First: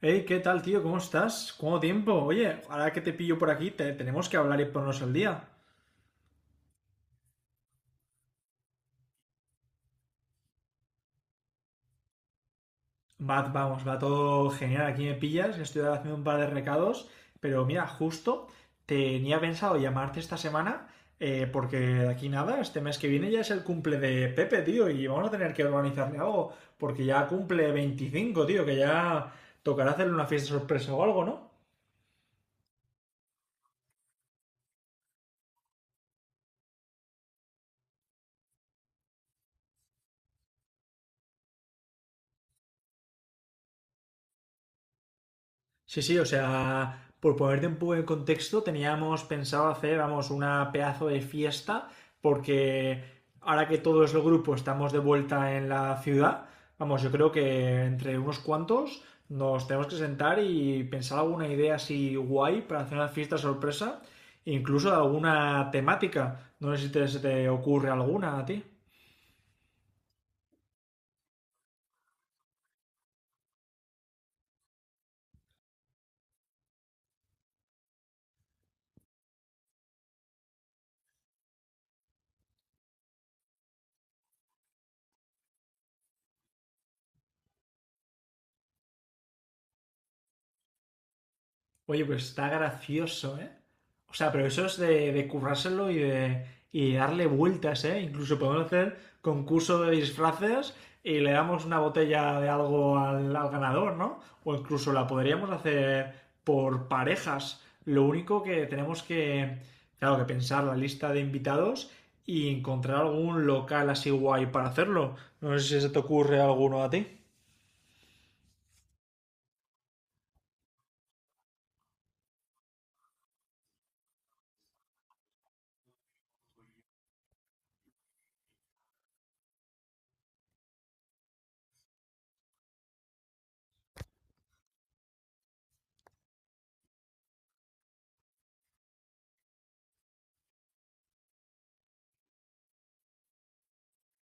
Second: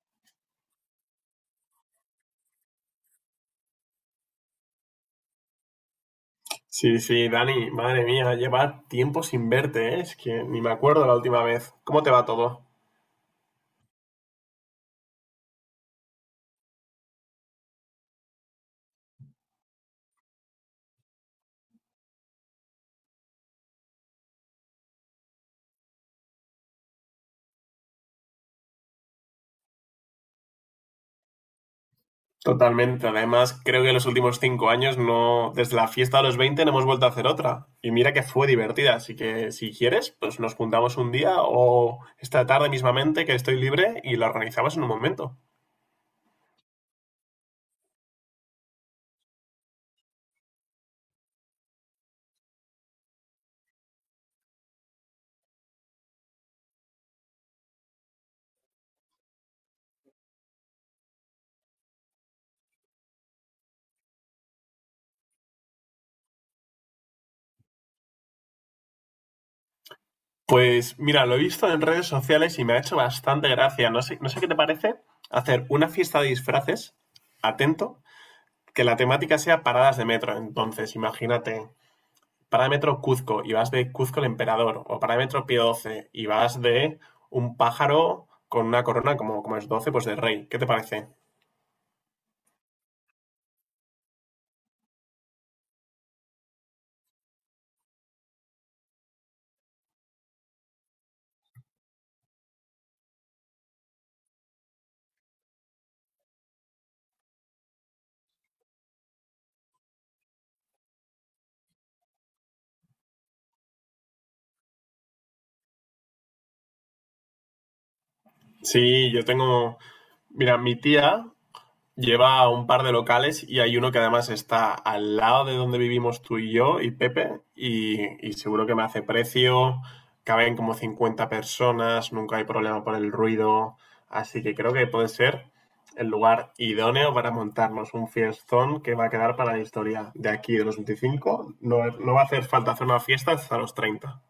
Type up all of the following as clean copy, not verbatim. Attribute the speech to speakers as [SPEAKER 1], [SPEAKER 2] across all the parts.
[SPEAKER 1] Hey, ¿qué tal, tío? ¿Cómo estás? ¿Cuánto tiempo? Oye, ahora que te pillo por aquí, tenemos que hablar y ponernos al día.
[SPEAKER 2] Sí, sí, Dani, madre mía, lleva tiempo sin verte, ¿eh? Es que ni me acuerdo la última vez. ¿Cómo te va todo?
[SPEAKER 1] Va, vamos, va todo genial. Aquí me pillas, estoy ahora haciendo un par de recados, pero mira, justo tenía pensado llamarte esta semana, porque de aquí nada, este mes que viene ya es el cumple de Pepe, tío, y vamos a tener que organizarle algo, porque ya cumple 25, tío, que ya tocará hacerle una fiesta sorpresa o algo, ¿no?
[SPEAKER 2] Totalmente, además creo que en los últimos 5 años no, desde la fiesta de los 20, no hemos vuelto a hacer otra. Y mira que fue divertida, así que si quieres, pues nos juntamos un día o esta tarde mismamente que estoy libre y la organizamos en un momento.
[SPEAKER 1] Sí, sí, o sea, por ponerte un poco en contexto, teníamos pensado hacer, vamos, una pedazo de fiesta, porque ahora que todo es los grupo estamos de vuelta en la ciudad, vamos, yo creo que entre unos cuantos nos tenemos que sentar y pensar alguna idea así guay para hacer una fiesta sorpresa, incluso de alguna temática. No sé si se te ocurre alguna a ti.
[SPEAKER 2] Pues mira, lo he visto en redes sociales y me ha hecho bastante gracia. No sé, no sé qué te parece hacer una fiesta de disfraces, atento, que la temática sea paradas de metro. Entonces, imagínate, parada de metro Cuzco y vas de Cuzco el Emperador, o parada de metro Pío XII y vas de un pájaro con una corona como es 12 pues de rey. ¿Qué te parece?
[SPEAKER 1] Oye, pues está gracioso, ¿eh? O sea, pero eso es de currárselo y de darle vueltas, ¿eh? Incluso podemos hacer concurso de disfraces y le damos una botella de algo al ganador, ¿no? O incluso la podríamos hacer por parejas. Lo único que tenemos que, claro, que pensar la lista de invitados y encontrar algún local así guay para hacerlo. No sé si se te ocurre alguno a ti.
[SPEAKER 2] Sí, yo tengo. Mira, mi tía lleva un par de locales y hay uno que además está al lado de donde vivimos tú y yo y Pepe y seguro que me hace precio, caben como 50 personas, nunca hay problema por el ruido, así que creo que puede ser el lugar idóneo para montarnos un fiestón que va a quedar para la historia de aquí de los 25. No, no va a hacer falta hacer una fiesta hasta los 30.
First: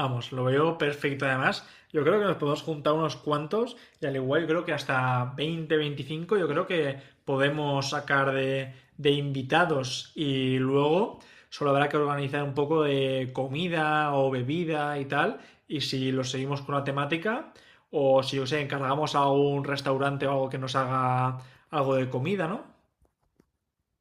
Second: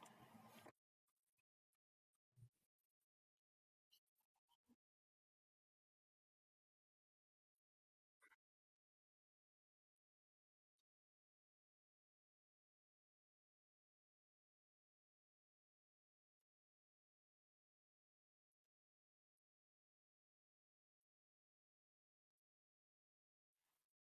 [SPEAKER 1] Vamos, lo veo perfecto además. Yo creo que nos podemos juntar unos cuantos y al igual yo creo que hasta 20, 25. Yo creo que podemos sacar de invitados y luego solo habrá que organizar un poco de comida o bebida y tal y si lo seguimos con una temática o si, o sea, encargamos a un restaurante o algo que nos haga algo de comida, ¿no?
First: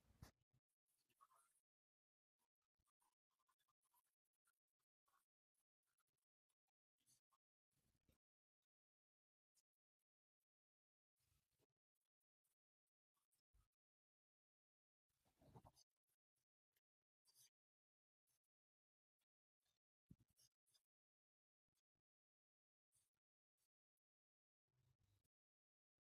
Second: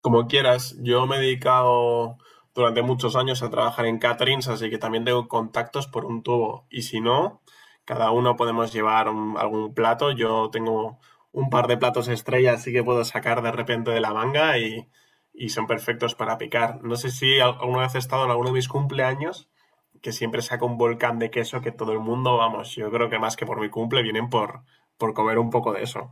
[SPEAKER 2] Como quieras, yo me he dedicado durante muchos años a trabajar en caterings, así que también tengo contactos por un tubo. Y si no, cada uno podemos llevar algún plato. Yo tengo un par de platos estrella, así que puedo sacar de repente de la manga y son perfectos para picar. No sé si alguna vez he estado en alguno de mis cumpleaños, que siempre saco un volcán de queso que todo el mundo, vamos, yo creo que más que por mi cumple, vienen por comer un poco de eso.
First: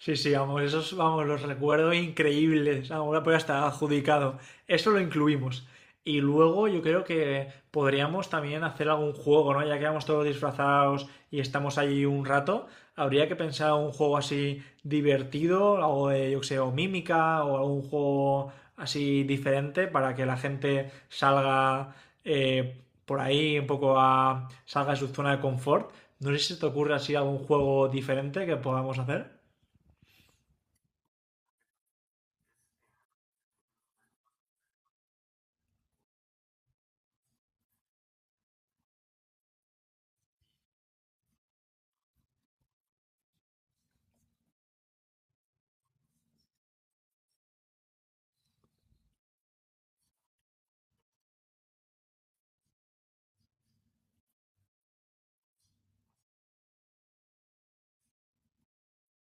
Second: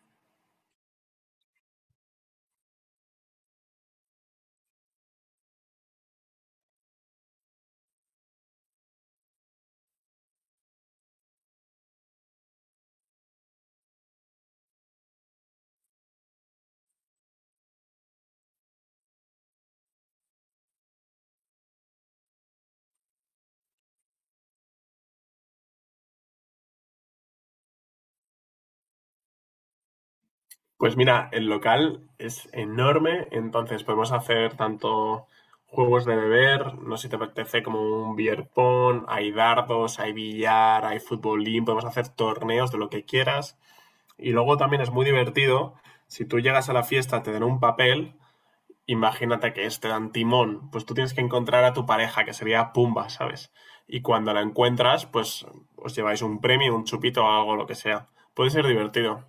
[SPEAKER 1] Sí, sí, vamos, esos, vamos, los recuerdo increíbles. Ahora pues hasta adjudicado. Eso lo incluimos. Y luego yo creo que podríamos también hacer algún juego, ¿no? Ya que vamos todos disfrazados y estamos allí un rato, habría que pensar un juego así divertido, algo de, yo qué sé, o mímica, o algún juego así diferente para que la gente salga eh, por ahí un poco salga de su zona de confort. No sé si se te ocurre así algún juego diferente que podamos hacer.
[SPEAKER 2] Pues mira, el local es enorme, entonces podemos hacer tanto juegos de beber, no sé si te apetece, como un beer pong, hay dardos, hay billar, hay futbolín, podemos hacer torneos de lo que quieras. Y luego también es muy divertido, si tú llegas a la fiesta, te dan un papel, imagínate que este dan timón, pues tú tienes que encontrar a tu pareja, que sería Pumba, ¿sabes? Y cuando la encuentras, pues os lleváis un premio, un chupito o algo, lo que sea. Puede ser divertido.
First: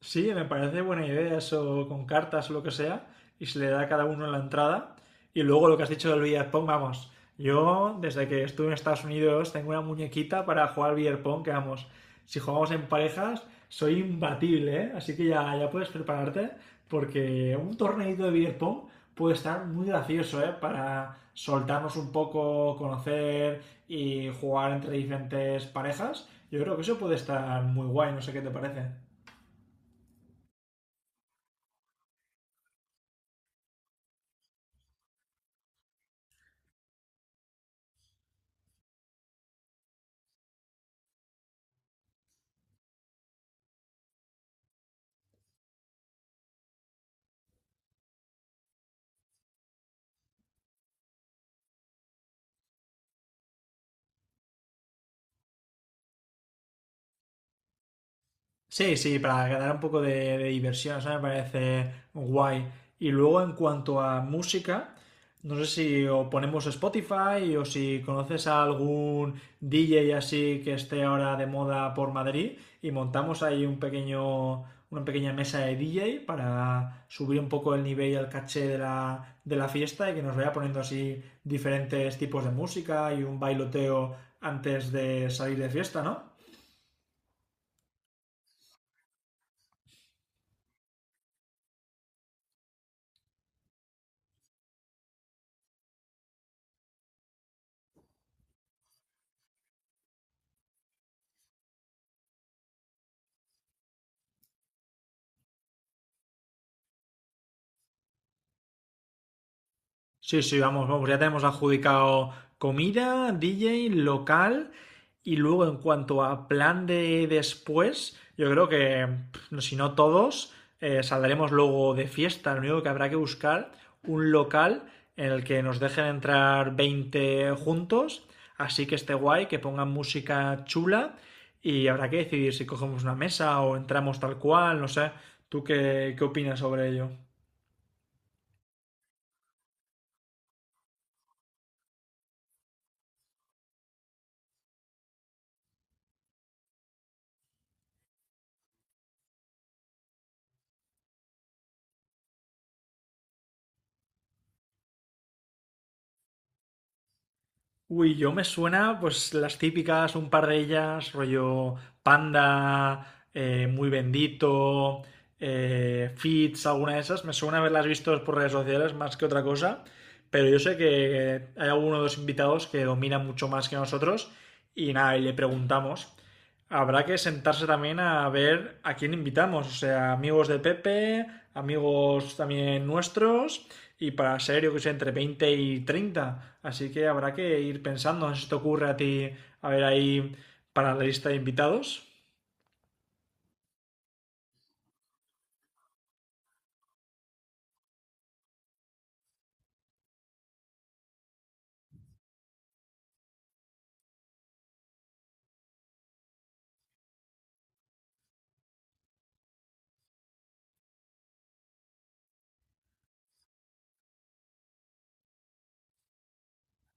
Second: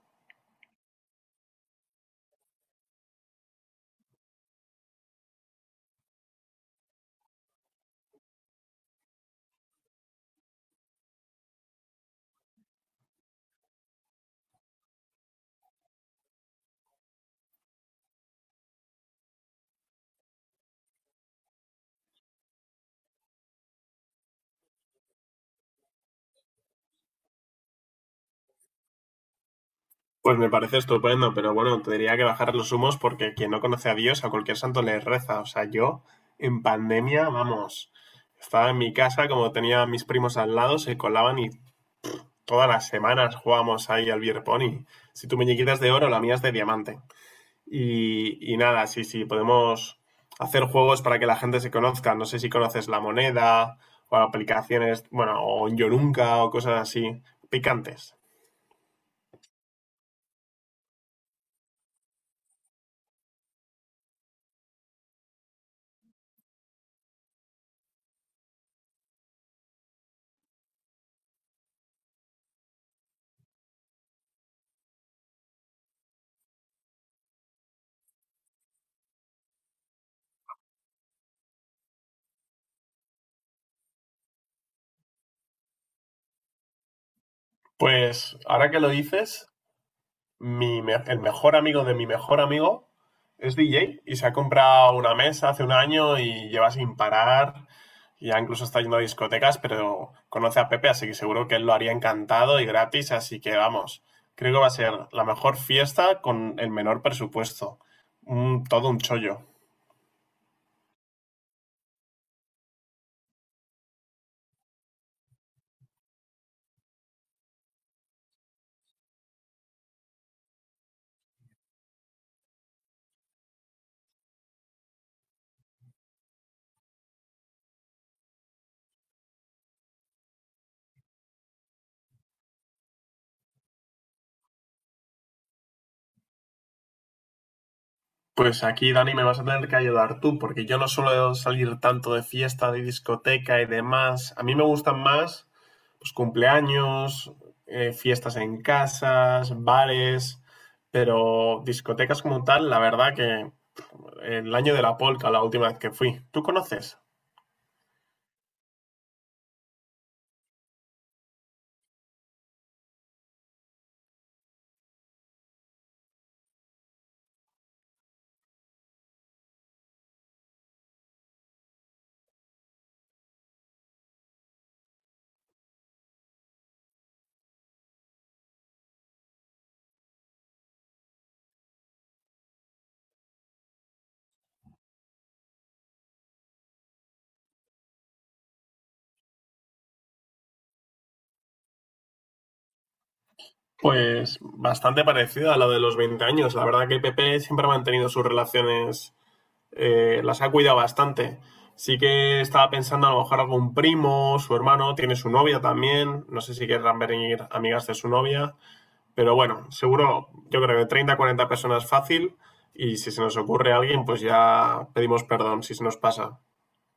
[SPEAKER 1] Sí, me parece buena idea eso con cartas o lo que sea, y se le da a cada uno en la entrada. Y luego lo que has dicho del billar pong, vamos. Yo, desde que estuve en Estados Unidos, tengo una muñequita para jugar al beer pong, que vamos, si jugamos en parejas, soy imbatible, ¿eh? Así que ya, ya puedes prepararte, porque un torneito de billar pong puede estar muy gracioso, ¿eh? Para soltarnos un poco, conocer y jugar entre diferentes parejas. Yo creo que eso puede estar muy guay, no sé qué te parece.
[SPEAKER 2] Pues me parece estupendo, pero bueno, tendría que bajar los humos porque quien no conoce a Dios, a cualquier santo le reza. O sea, yo en pandemia, vamos, estaba en mi casa, como tenía a mis primos al lado, se colaban y todas las semanas jugábamos ahí al beer pong. Y si tu muñequita es de oro, la mía es de diamante. Y nada, sí, sí, podemos hacer juegos para que la gente se conozca. No sé si conoces la moneda o aplicaciones, bueno, o Yo Nunca o cosas así, picantes.
[SPEAKER 1] Sí, sí, para ganar un poco de diversión, eso me parece guay. Y luego en cuanto a música, no sé si o ponemos Spotify o si conoces a algún DJ así que esté ahora de moda por Madrid y montamos ahí un pequeño, una pequeña mesa de DJ para subir un poco el nivel y el caché de la fiesta y que nos vaya poniendo así diferentes tipos de música y un bailoteo antes de salir de fiesta, ¿no?
[SPEAKER 2] Pues ahora que lo dices, el mejor amigo de mi mejor amigo es DJ y se ha comprado una mesa hace un año y lleva sin parar. Ya incluso está yendo a discotecas, pero conoce a Pepe, así que seguro que él lo haría encantado y gratis. Así que vamos, creo que va a ser la mejor fiesta con el menor presupuesto. Todo un chollo.
[SPEAKER 1] Sí, sí, vamos, vamos, ya tenemos adjudicado comida, DJ, local y luego en cuanto a plan de después, yo creo que pff, si no todos, saldremos luego de fiesta, lo único que habrá que buscar un local en el que nos dejen entrar 20 juntos, así que esté guay, que pongan música chula y habrá que decidir si cogemos una mesa o entramos tal cual, no sé, ¿tú qué, qué opinas sobre ello?
[SPEAKER 2] Pues aquí, Dani, me vas a tener que ayudar tú, porque yo no suelo salir tanto de fiesta, de discoteca y demás. A mí me gustan más pues, cumpleaños, fiestas en casas, bares, pero discotecas como tal, la verdad que el año de la polca, la última vez que fui. ¿Tú conoces?
[SPEAKER 1] Uy, yo me suena, pues las típicas, un par de ellas, rollo Panda, Muy Bendito, Fits, alguna de esas. Me suena haberlas visto por redes sociales más que otra cosa, pero yo sé que hay alguno de los invitados que domina mucho más que nosotros y nada, y le preguntamos. Habrá que sentarse también a ver a quién invitamos, o sea, amigos de Pepe, amigos también nuestros y para ser, yo que sé, entre 20 y 30. Así que habrá que ir pensando, no sé si te ocurre a ti, a ver ahí para la lista de invitados.
[SPEAKER 2] Pues bastante parecida a la de los 20 años. La verdad que Pepe siempre ha mantenido sus relaciones, las ha cuidado bastante. Sí que estaba pensando a lo mejor algún primo, su hermano, tiene su novia también. No sé si querrán venir amigas de su novia. Pero bueno, seguro, yo creo que 30, 40 personas fácil. Y si se nos ocurre a alguien, pues ya pedimos perdón si se nos pasa.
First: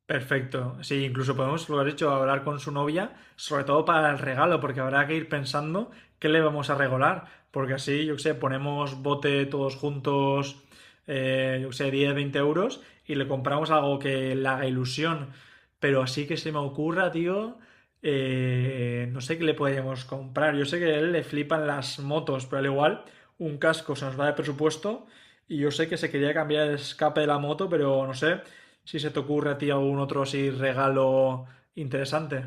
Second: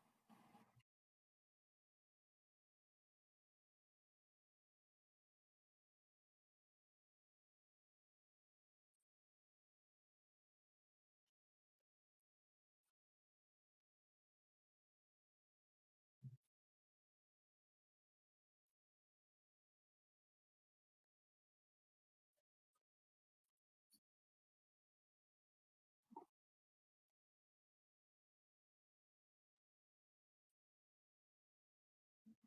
[SPEAKER 1] Perfecto. Sí, incluso podemos, lo has dicho, hablar con su novia, sobre todo para el regalo, porque habrá que ir pensando qué le vamos a regalar, porque así, yo qué sé, ponemos bote todos juntos, yo qué sé, 10, 20 euros y le compramos algo que le haga ilusión. Pero así que se me ocurra, tío, no sé qué le podríamos comprar. Yo sé que a él le flipan las motos, pero al igual un casco se nos va de presupuesto y yo sé que se quería cambiar el escape de la moto, pero no sé, si se te ocurre a ti algún otro así regalo interesante.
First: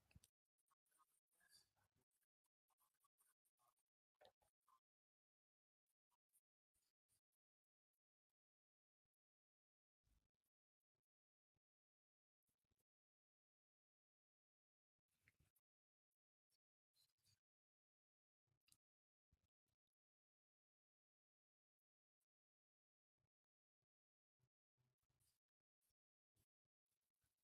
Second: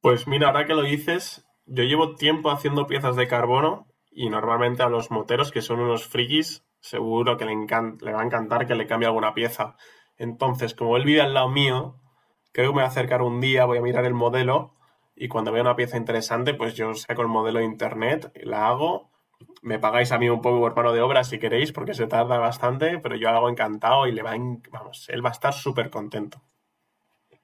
[SPEAKER 2] Pues mira, ahora que lo dices, yo llevo tiempo haciendo piezas de carbono y normalmente a los moteros, que son unos frikis, seguro que le va a encantar que le cambie alguna pieza. Entonces, como él vive al lado mío, creo que me voy a acercar un día, voy a mirar el modelo y cuando vea una pieza interesante, pues yo saco el modelo de internet, la hago. Me pagáis a mí un poco por mano de obra si queréis, porque se tarda bastante, pero yo lo hago encantado y le va a en- vamos, él va a estar súper contento.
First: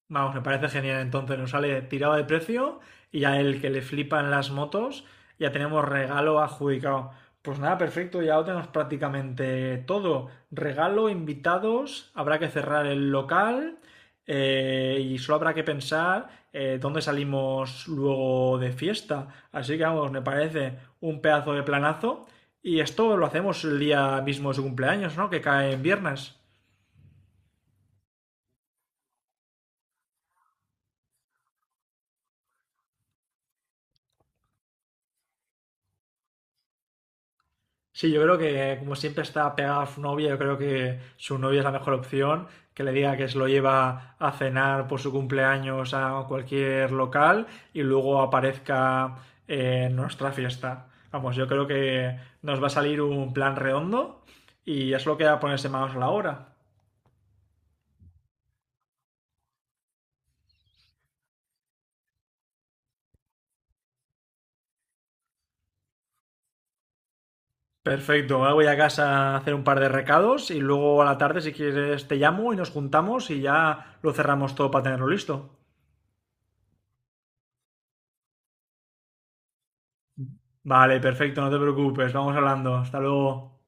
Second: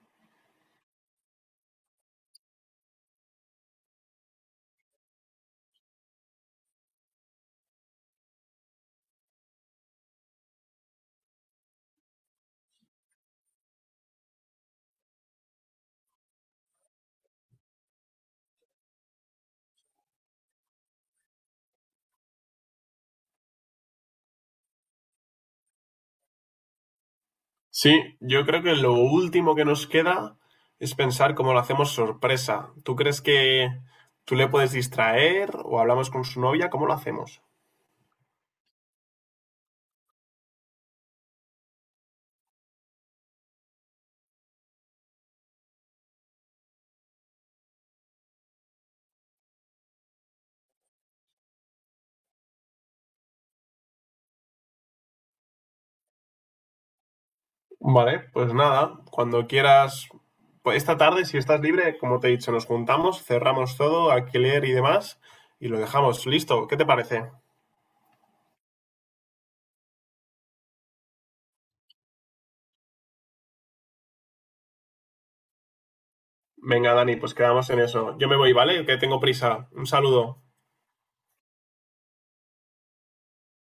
[SPEAKER 1] Vamos, me parece genial. Entonces nos sale tirado de precio y a el que le flipan las motos, ya tenemos regalo adjudicado. Pues nada, perfecto, ya lo tenemos prácticamente todo. Regalo, invitados, habrá que cerrar el local y solo habrá que pensar dónde salimos luego de fiesta. Así que vamos, me parece un pedazo de planazo. Y esto lo hacemos el día mismo de su cumpleaños, ¿no? Que cae en viernes.
[SPEAKER 2] Sí, yo creo que lo último que nos queda es pensar cómo lo hacemos sorpresa. ¿Tú crees que tú le puedes distraer o hablamos con su novia? ¿Cómo lo hacemos?
[SPEAKER 1] Sí, yo creo que como siempre está pegada a su novia, yo creo que su novia es la mejor opción, que le diga que se lo lleva a cenar por su cumpleaños a cualquier local y luego aparezca en nuestra fiesta. Vamos, yo creo que nos va a salir un plan redondo y ya solo queda ponerse manos a la obra.
[SPEAKER 2] Vale, pues nada, cuando quieras, pues esta tarde, si estás libre, como te he dicho, nos juntamos, cerramos todo, alquiler y demás, y lo dejamos listo. ¿Qué te parece?
[SPEAKER 1] Perfecto, ahora voy a casa a hacer un par de recados y luego a la tarde si quieres te llamo y nos juntamos y ya lo cerramos todo para tenerlo listo.
[SPEAKER 2] Venga, Dani, pues quedamos en eso. Yo me voy, ¿vale? Que tengo prisa. Un saludo.
[SPEAKER 1] Vale, perfecto, no te preocupes, vamos hablando. Hasta luego.